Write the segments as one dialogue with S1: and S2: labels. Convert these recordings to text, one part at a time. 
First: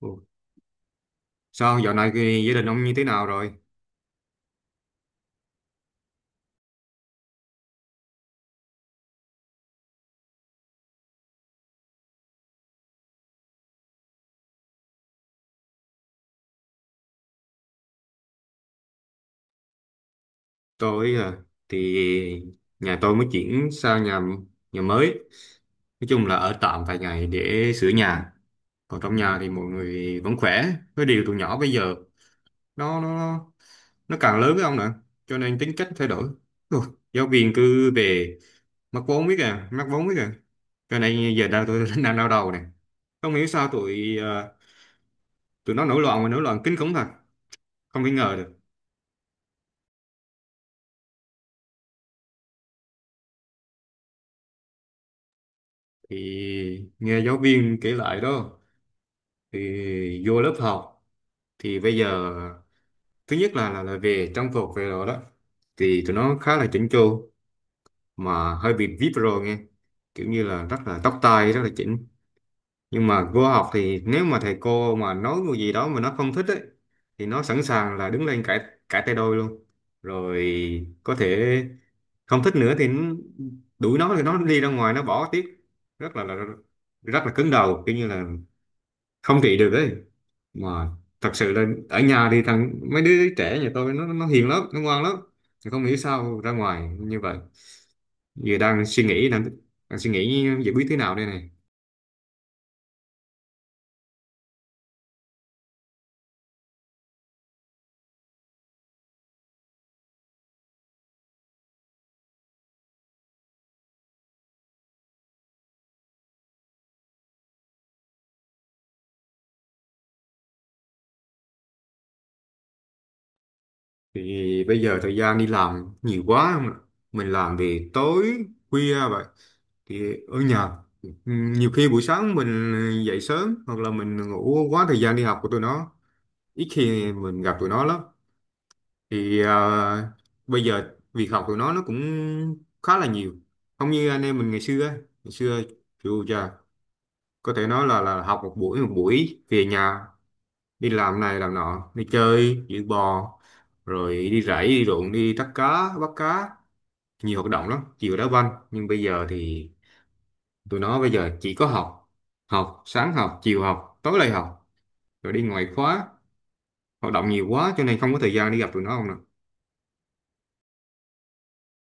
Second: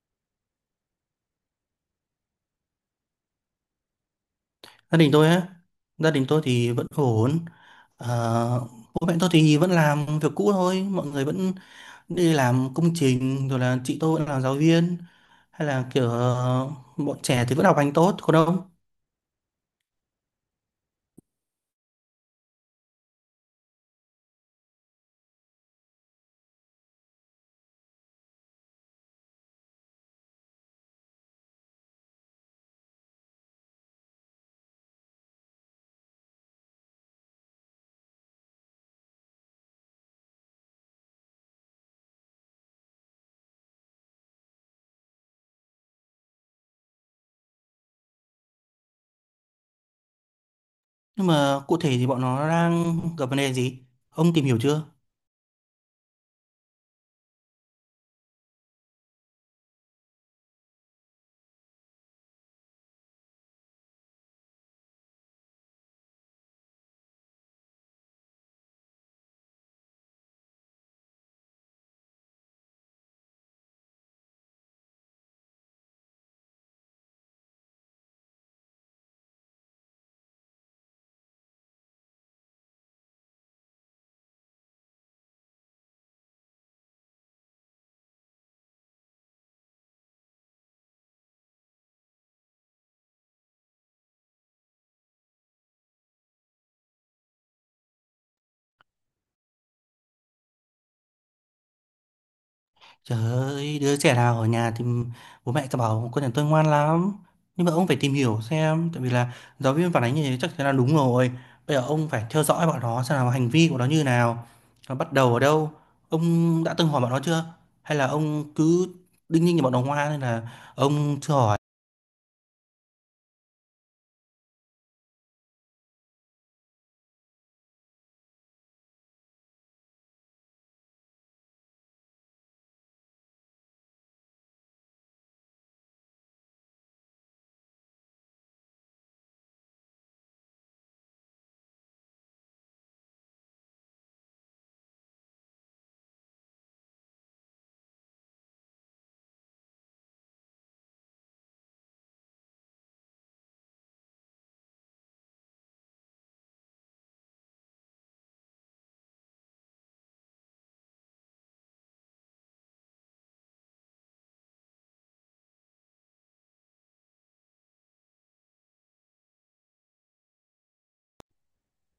S1: Ồ, sao dạo này cái gia đình ông như thế nào rồi?
S2: gia đình tôi á gia đình tôi thì vẫn ổn. Ờ, Bố mẹ tôi thì vẫn làm việc cũ thôi, mọi người vẫn đi làm công trình, rồi là chị tôi vẫn là giáo viên, hay là kiểu bọn trẻ thì vẫn học hành tốt còn ông?
S1: Tôi à, thì nhà tôi mới chuyển sang nhà nhà mới. Nói chung là ở tạm vài ngày để sửa nhà. Còn trong nhà thì mọi người vẫn khỏe. Cái điều tụi nhỏ bây giờ nó nó nó càng lớn với ông nữa, cho nên tính cách thay đổi. Ồ, giáo viên cứ về mắc vốn biết à, mắc vốn biết à. Cho nên giờ đang tôi đang đau đầu nè. Không hiểu sao tụi nó nổi loạn mà nổi loạn kinh khủng thật. Không thể ngờ được.
S2: Nhưng mà cụ thể thì bọn nó đang gặp vấn đề gì, ông tìm hiểu chưa?
S1: Thì nghe giáo viên kể lại đó, thì vô lớp học thì bây giờ thứ nhất là về trang phục về rồi đó, thì tụi nó khá là chỉnh chu, mà hơi bị vip rồi nghe, kiểu như là rất là tóc tai rất là chỉnh. Nhưng mà vô học thì nếu mà thầy cô mà nói một gì đó mà nó không thích ấy, thì nó sẵn sàng là đứng lên cãi, cãi tay đôi luôn, rồi có thể không thích nữa thì đuổi nó thì nó đi ra ngoài nó bỏ tiếp. rất là, là Rất là cứng đầu, kiểu như là không trị được đấy, mà thật sự là ở nhà thì mấy đứa trẻ nhà tôi nó hiền lắm nó ngoan lắm. Thì không hiểu sao ra ngoài như vậy. Giờ đang suy nghĩ giải quyết thế nào đây này.
S2: Trời ơi, đứa trẻ nào ở nhà thì bố mẹ cứ bảo con nhà tôi ngoan lắm. Nhưng mà ông phải tìm hiểu xem, tại vì là giáo viên phản ánh như thế chắc chắn là đúng rồi. Bây giờ ông phải theo dõi bọn nó xem là hành vi của nó như nào, nó bắt đầu ở đâu. Ông đã từng hỏi bọn nó chưa? Hay là ông cứ đinh ninh như bọn nó ngoan nên là ông chưa hỏi?
S1: Thì bây giờ thời gian đi làm nhiều quá không ạ? Mình làm thì tối khuya vậy thì ở nhà nhiều khi buổi sáng mình dậy sớm, hoặc là mình ngủ quá thời gian đi học của tụi nó, ít khi mình gặp tụi nó lắm. Thì bây giờ việc học của nó cũng khá là nhiều, không như anh em mình ngày xưa á. Ngày xưa chịu chà, có thể nói là học một buổi, một buổi về nhà đi làm này làm nọ đi chơi giữ bò, rồi đi rẫy đi ruộng đi bắt cá nhiều hoạt động lắm, chiều đá banh. Nhưng bây giờ thì tụi nó bây giờ chỉ có học, học sáng học chiều học tối lại học, rồi đi ngoại khóa, hoạt động nhiều quá cho nên không có thời gian đi gặp tụi nó không nè.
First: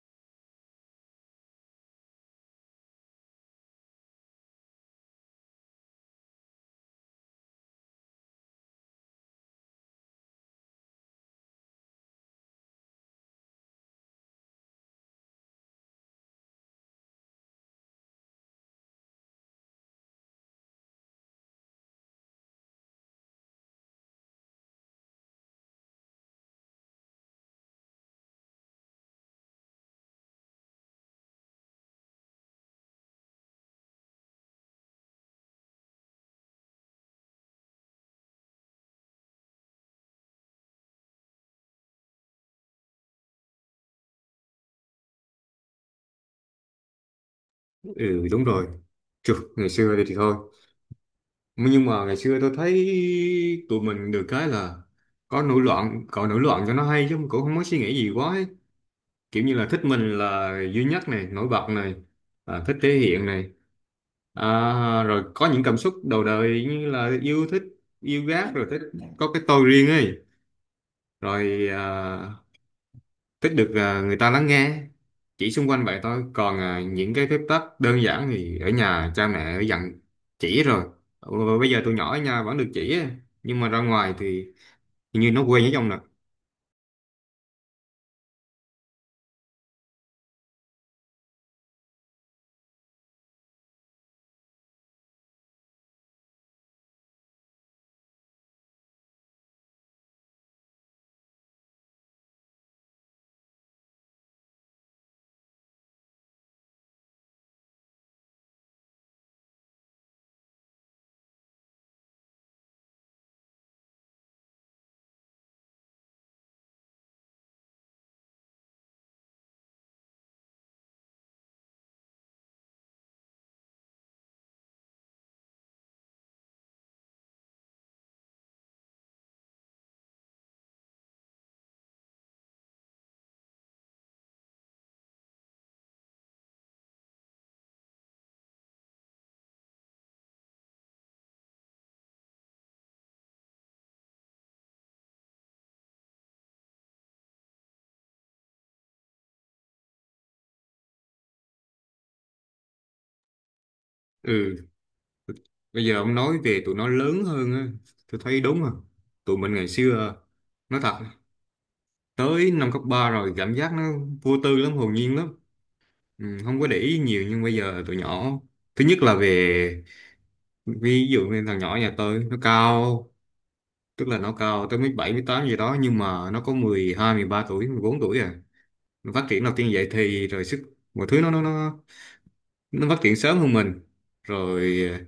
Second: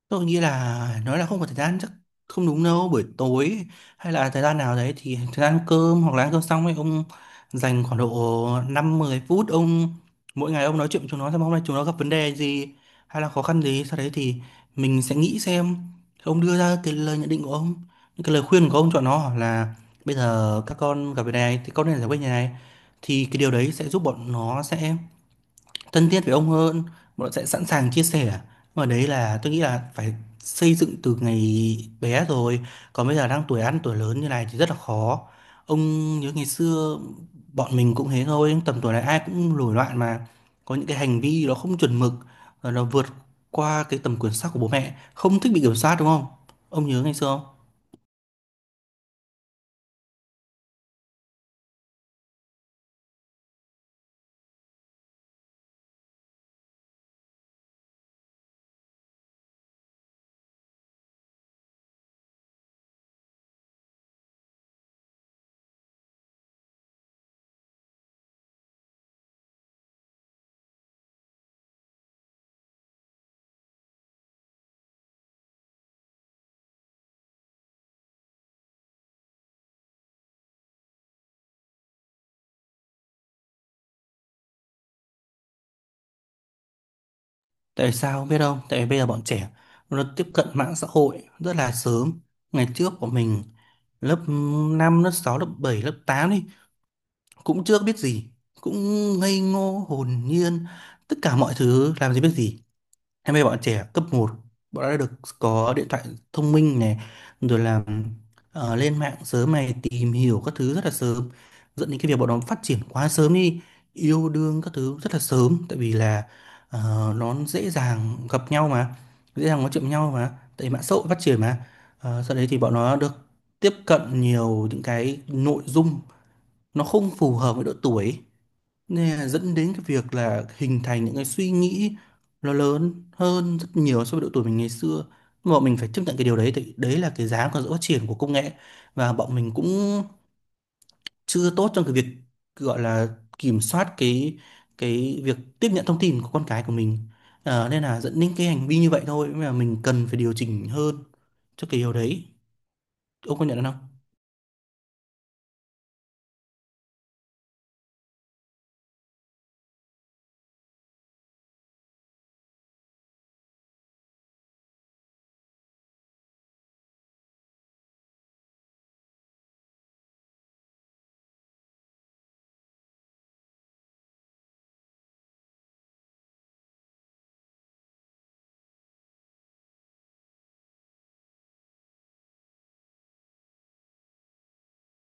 S2: Tôi nghĩ là nói là không có thời gian chắc không đúng đâu. Buổi tối hay là thời gian nào đấy, thì thời gian ăn cơm hoặc là ăn cơm xong ấy, ông dành khoảng độ 5-10 phút, ông mỗi ngày ông nói chuyện với chúng nó xem hôm nay chúng nó gặp vấn đề gì hay là khó khăn gì, sau đấy thì mình sẽ nghĩ xem, ông đưa ra cái lời nhận định của ông, những cái lời khuyên của ông cho nó là bây giờ các con gặp vấn đề này thì con nên giải quyết như này. Thì cái điều đấy sẽ giúp bọn nó sẽ thân thiết với ông hơn, bọn sẽ sẵn sàng chia sẻ. Mà đấy là tôi nghĩ là phải xây dựng từ ngày bé rồi, còn bây giờ đang tuổi ăn tuổi lớn như này thì rất là khó. Ông nhớ ngày xưa, bọn mình cũng thế thôi, tầm tuổi này ai cũng nổi loạn mà, có những cái hành vi nó không chuẩn mực, rồi nó vượt qua cái tầm kiểm soát của bố mẹ, không thích bị kiểm soát đúng không? Ông nhớ ngày xưa không?
S1: Ừ, đúng rồi. Chù, ngày xưa thì thôi, nhưng mà ngày xưa tôi thấy tụi mình được cái là có nổi loạn cậu nổi loạn cho nó hay chứ cũng không có suy nghĩ gì quá ấy. Kiểu như là thích mình là duy nhất này, nổi bật này, à, thích thể hiện này, à, rồi có những cảm xúc đầu đời như là yêu thích, yêu ghét rồi thích có cái tôi riêng ấy. Rồi à, thích được à, người ta lắng nghe chỉ xung quanh vậy thôi, còn à, những cái phép tắc đơn giản thì ở nhà cha mẹ đã dặn chỉ rồi. Ừ, bây giờ tụi nhỏ ở nhà vẫn được chỉ á, nhưng mà ra ngoài thì hình như nó quen với ông nè.
S2: Tại sao không biết không? Tại vì bây giờ bọn trẻ nó tiếp cận mạng xã hội rất là sớm. Ngày trước của mình, lớp 5 lớp 6 lớp 7 lớp 8 đi cũng chưa biết gì, cũng ngây ngô hồn nhiên, tất cả mọi thứ làm gì biết gì. Em bây giờ bọn trẻ cấp một, bọn đã được có điện thoại thông minh này, rồi là lên mạng sớm này, tìm hiểu các thứ rất là sớm, dẫn đến cái việc bọn nó phát triển quá sớm đi, yêu đương các thứ rất là sớm, tại vì là nó dễ dàng gặp nhau mà, dễ dàng nói chuyện với nhau mà, tại vì mạng xã hội phát triển mà. Sau đấy thì bọn nó được tiếp cận nhiều những cái nội dung nó không phù hợp với độ tuổi. Nè, dẫn đến cái việc là hình thành những cái suy nghĩ nó lớn hơn rất nhiều so với độ tuổi mình ngày xưa. Nhưng mà bọn mình phải chấp nhận cái điều đấy, thì đấy là cái giá của sự phát triển của công nghệ, và bọn mình cũng chưa tốt trong cái việc gọi là kiểm soát cái việc tiếp nhận thông tin của con cái của mình. Nên là dẫn đến cái hành vi như vậy thôi, mà mình cần phải điều chỉnh hơn cho cái điều đấy. Ông có nhận không?
S1: Ừ, bây giờ ông nói về tụi nó lớn hơn á, tôi thấy đúng rồi. Tụi mình ngày xưa nói thật, tới năm cấp 3 rồi cảm giác nó vô tư lắm hồn nhiên lắm. Ừ, không có để ý nhiều, nhưng bây giờ tụi nhỏ thứ nhất là về, ví dụ như thằng nhỏ nhà tôi nó cao, tức là nó cao tới mấy bảy mấy tám gì đó, nhưng mà nó có 12, 13 tuổi 14 tuổi à. Nó phát triển đầu tiên vậy thì rồi sức mọi thứ nó phát triển sớm hơn mình. Rồi à,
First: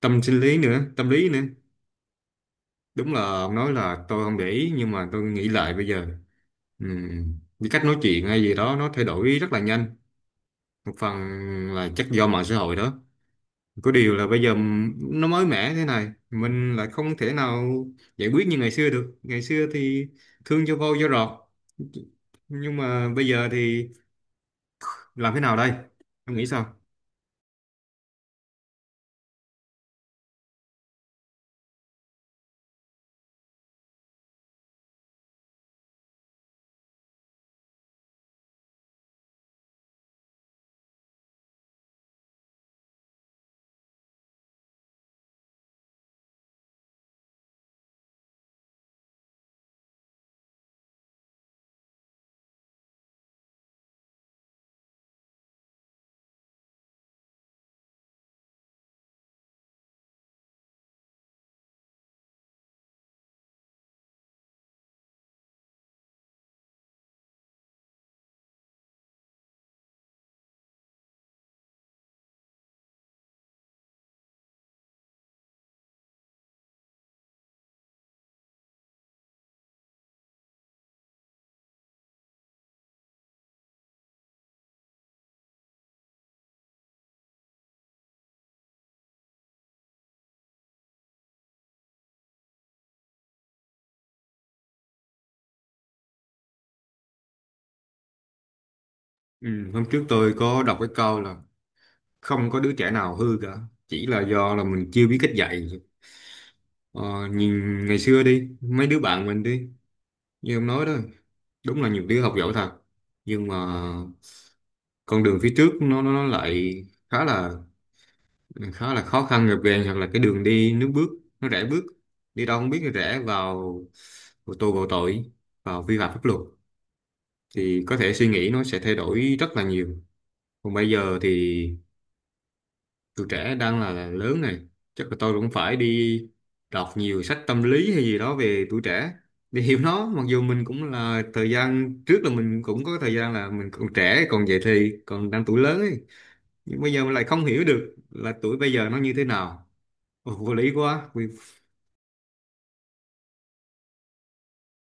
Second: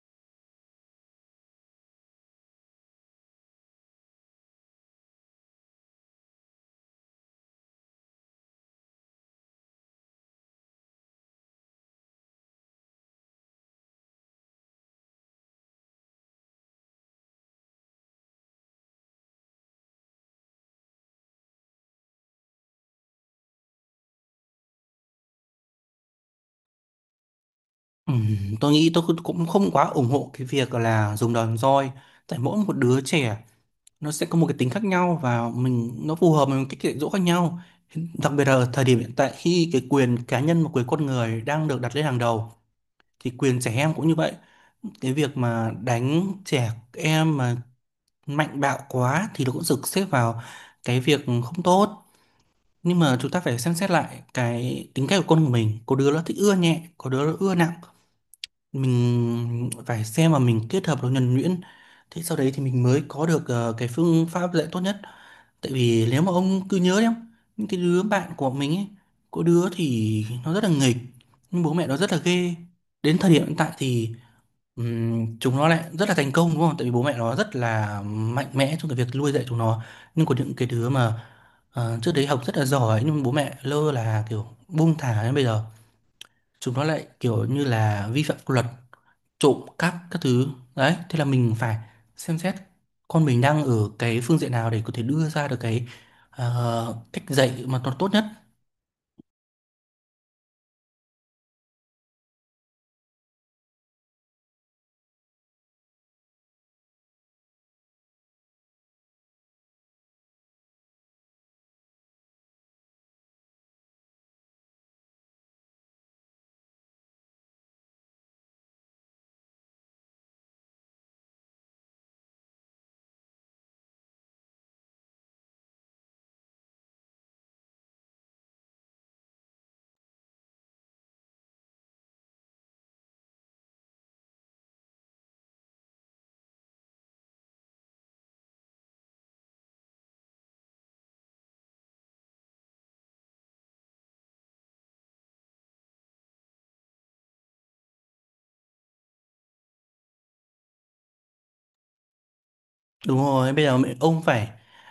S1: tâm sinh lý nữa tâm lý nữa, đúng là ông nói là tôi không để ý, nhưng mà tôi nghĩ lại bây giờ cái cách nói chuyện hay gì đó nó thay đổi rất là nhanh, một phần là chắc do mạng xã hội đó. Có điều là bây giờ nó mới mẻ thế này, mình lại không thể nào giải quyết như ngày xưa được. Ngày xưa thì thương cho vô cho rọt, nhưng mà bây giờ thì làm thế nào đây? Em nghĩ sao?
S2: Tôi nghĩ tôi cũng cũng không quá ủng hộ cái việc là dùng đòn roi, tại mỗi một đứa trẻ nó sẽ có một cái tính khác nhau, và mình nó phù hợp với một cái dạy dỗ khác nhau. Đặc biệt là thời điểm hiện tại khi cái quyền cá nhân và quyền con người đang được đặt lên hàng đầu, thì quyền trẻ em cũng như vậy. Cái việc mà đánh trẻ em mà mạnh bạo quá thì nó cũng được xếp vào cái việc không tốt. Nhưng mà chúng ta phải xem xét lại cái tính cách của con của mình, có đứa nó thích ưa nhẹ, có đứa nó ưa nặng, mình phải xem và mình kết hợp nó nhuần nhuyễn, thế sau đấy thì mình mới có được cái phương pháp dạy tốt nhất. Tại vì nếu mà ông cứ nhớ đấy không, những cái đứa bạn của mình ấy, có đứa thì nó rất là nghịch nhưng bố mẹ nó rất là ghê, đến thời điểm hiện tại thì chúng nó lại rất là thành công đúng không, tại vì bố mẹ nó rất là mạnh mẽ trong cái việc nuôi dạy chúng nó. Nhưng có những cái đứa mà trước đấy học rất là giỏi nhưng bố mẹ lơ là kiểu buông thả, đến bây giờ chúng nó lại kiểu như là vi phạm pháp luật, trộm cắp các thứ. Đấy, thế là mình phải xem xét con mình đang ở cái phương diện nào để có thể đưa ra được cái cách dạy mà nó tốt nhất.
S1: Ừ, hôm trước tôi có đọc cái câu là không có đứa trẻ nào hư cả, chỉ là do là mình chưa biết cách dạy. Ờ, nhìn ngày xưa đi, mấy đứa bạn mình đi, như em nói đó, đúng là nhiều đứa học giỏi thật, nhưng mà con đường phía trước nó lại khá là, khá là khó khăn gập ghềnh, hoặc là cái đường đi nước bước nó rẽ bước đi đâu không biết rẽ vào, vào tù vào tội, vào vi phạm pháp luật, thì có thể suy nghĩ nó sẽ thay đổi rất là nhiều. Còn bây giờ thì tụi trẻ đang là lớn này, chắc là tôi cũng phải đi đọc nhiều sách tâm lý hay gì đó về tuổi trẻ để hiểu nó, mặc dù mình cũng là thời gian trước là mình cũng có thời gian là mình còn trẻ còn dậy thì còn đang tuổi lớn ấy, nhưng bây giờ mình lại không hiểu được là tuổi bây giờ nó như thế nào. Ồ, vô lý quá.
S2: Đúng rồi, bây giờ ông phải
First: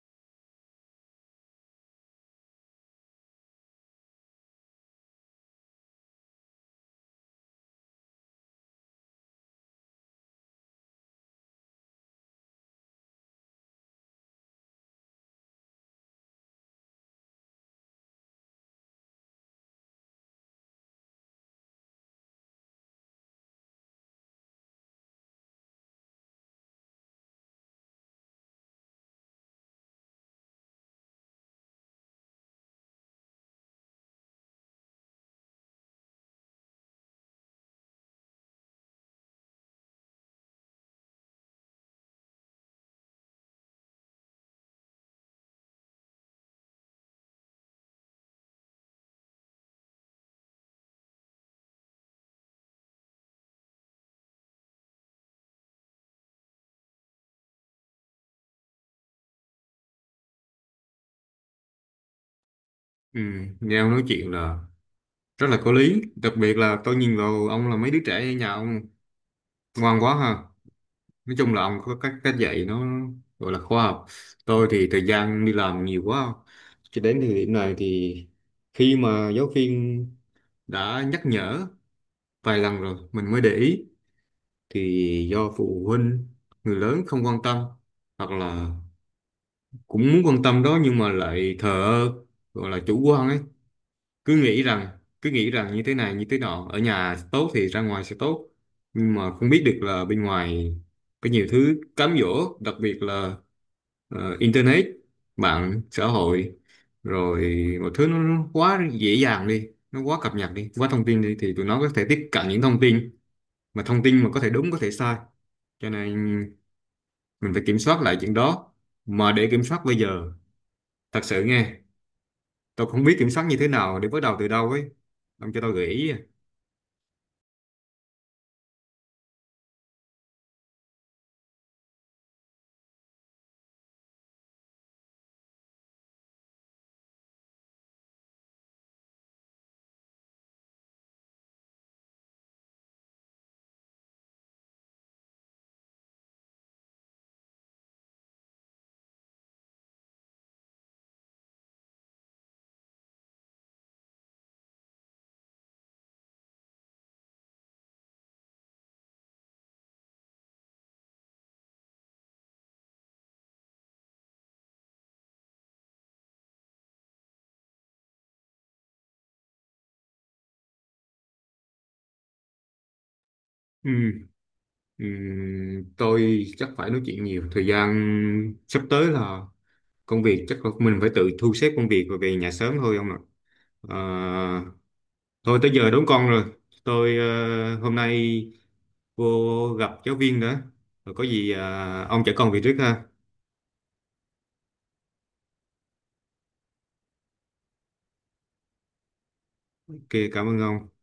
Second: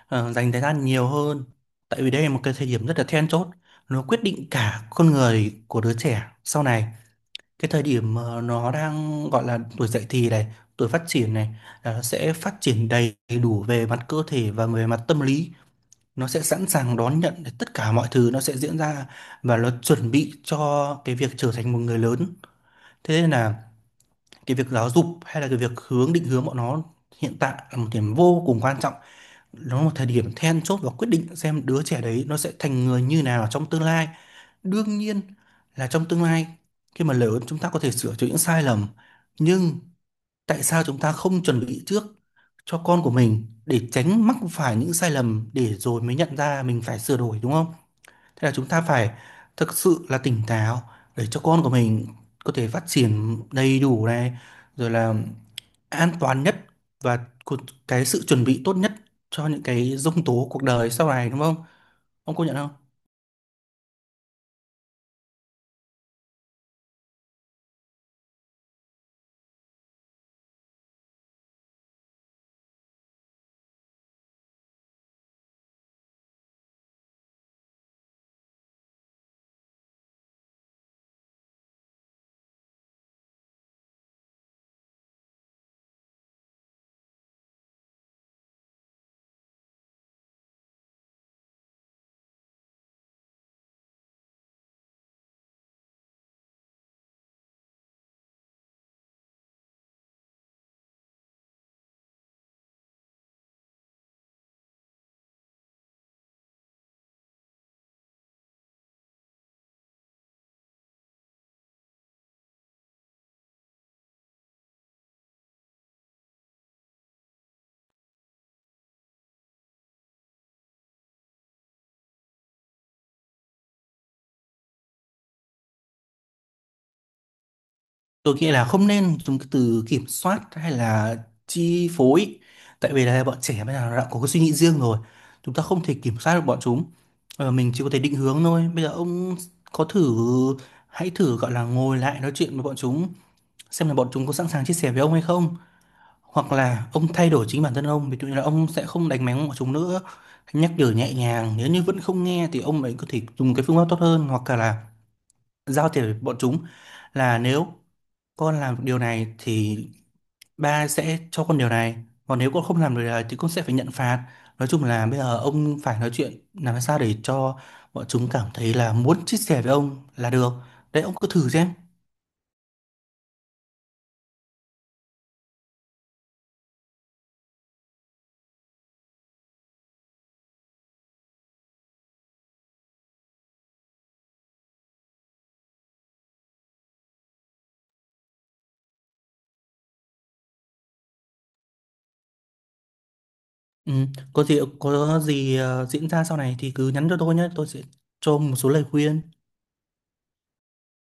S2: dành thời gian nhiều hơn, tại vì đây là một cái thời điểm rất là then chốt, nó quyết định cả con người của đứa trẻ sau này. Cái thời điểm mà nó đang gọi là tuổi dậy thì này, tuổi phát triển này, là nó sẽ phát triển đầy đủ về mặt cơ thể và về mặt tâm lý, nó sẽ sẵn sàng đón nhận để tất cả mọi thứ nó sẽ diễn ra, và nó chuẩn bị cho cái việc trở thành một người lớn. Thế nên là cái việc giáo dục hay là cái việc hướng định hướng bọn nó hiện tại là một điểm vô cùng quan trọng, nó là một thời điểm then chốt và quyết định xem đứa trẻ đấy nó sẽ thành người như nào trong tương lai. Đương nhiên là trong tương lai, khi mà lớn, chúng ta có thể sửa chữa những sai lầm, nhưng tại sao chúng ta không chuẩn bị trước cho con của mình để tránh mắc phải những sai lầm để rồi mới nhận ra mình phải sửa đổi, đúng không? Thế là chúng ta phải thực sự là tỉnh táo để cho con của mình có thể phát triển đầy đủ này, rồi là an toàn nhất, và cu- cái sự chuẩn bị tốt nhất cho những cái giông tố cuộc đời sau này, đúng không? Ông công nhận không?
S1: Ừ, nghe ông nói chuyện là rất là có lý, đặc biệt là tôi nhìn vào ông là mấy đứa trẻ ở nhà ông ngoan quá ha. Nói chung là ông có cách cách dạy nó gọi là khoa học. Tôi thì thời gian đi làm nhiều quá, cho đến thời điểm này thì khi mà giáo viên đã nhắc nhở vài lần rồi mình mới để ý, thì do phụ huynh người lớn không quan tâm, hoặc là cũng muốn quan tâm đó nhưng mà lại thờ ơ, gọi là chủ quan ấy, cứ nghĩ rằng cứ nghĩ rằng như thế này như thế nọ ở nhà tốt thì ra ngoài sẽ tốt. Nhưng mà không biết được là bên ngoài có nhiều thứ cám dỗ, đặc biệt là internet, mạng xã hội, rồi một thứ nó quá dễ dàng đi nó quá cập nhật đi quá thông tin đi, thì tụi nó có thể tiếp cận những thông tin, mà thông tin mà có thể đúng có thể sai, cho nên mình phải kiểm soát lại chuyện đó. Mà để kiểm soát bây giờ thật sự nghe tôi không biết kiểm soát như thế nào để bắt đầu từ đâu ấy, ông cho tôi gợi ý à.
S2: Tôi nghĩ là không nên dùng cái từ kiểm soát hay là chi phối, tại vì là bọn trẻ bây giờ nó đã có cái suy nghĩ riêng rồi, chúng ta không thể kiểm soát được bọn chúng. Mình chỉ có thể định hướng thôi. Bây giờ ông có thử hãy thử gọi là ngồi lại nói chuyện với bọn chúng, xem là bọn chúng có sẵn sàng chia sẻ với ông hay không, hoặc là ông thay đổi chính bản thân ông, ví dụ như là ông sẽ không đánh mắng bọn chúng nữa, nhắc nhở nhẹ nhàng, nếu như vẫn không nghe thì ông ấy có thể dùng cái phương pháp tốt hơn, hoặc là giao thiệp với bọn chúng là nếu con làm được điều này thì ba sẽ cho con điều này, còn nếu con không làm được điều này thì con sẽ phải nhận phạt. Nói chung là bây giờ ông phải nói chuyện làm sao để cho bọn chúng cảm thấy là muốn chia sẻ với ông là được. Đấy, ông cứ thử xem.
S1: Ừ. Tôi chắc phải nói chuyện nhiều, thời gian sắp tới là công việc chắc là mình phải tự thu xếp công việc rồi về nhà sớm thôi ông ạ. Ờ, thôi tới giờ đón con rồi, tôi hôm nay vô gặp giáo viên nữa, rồi có gì ông chở con về trước ha.
S2: Ừ, có gì diễn ra sau này thì cứ nhắn cho tôi nhé, tôi sẽ cho một số lời khuyên.
S1: Ok, cảm ơn ông.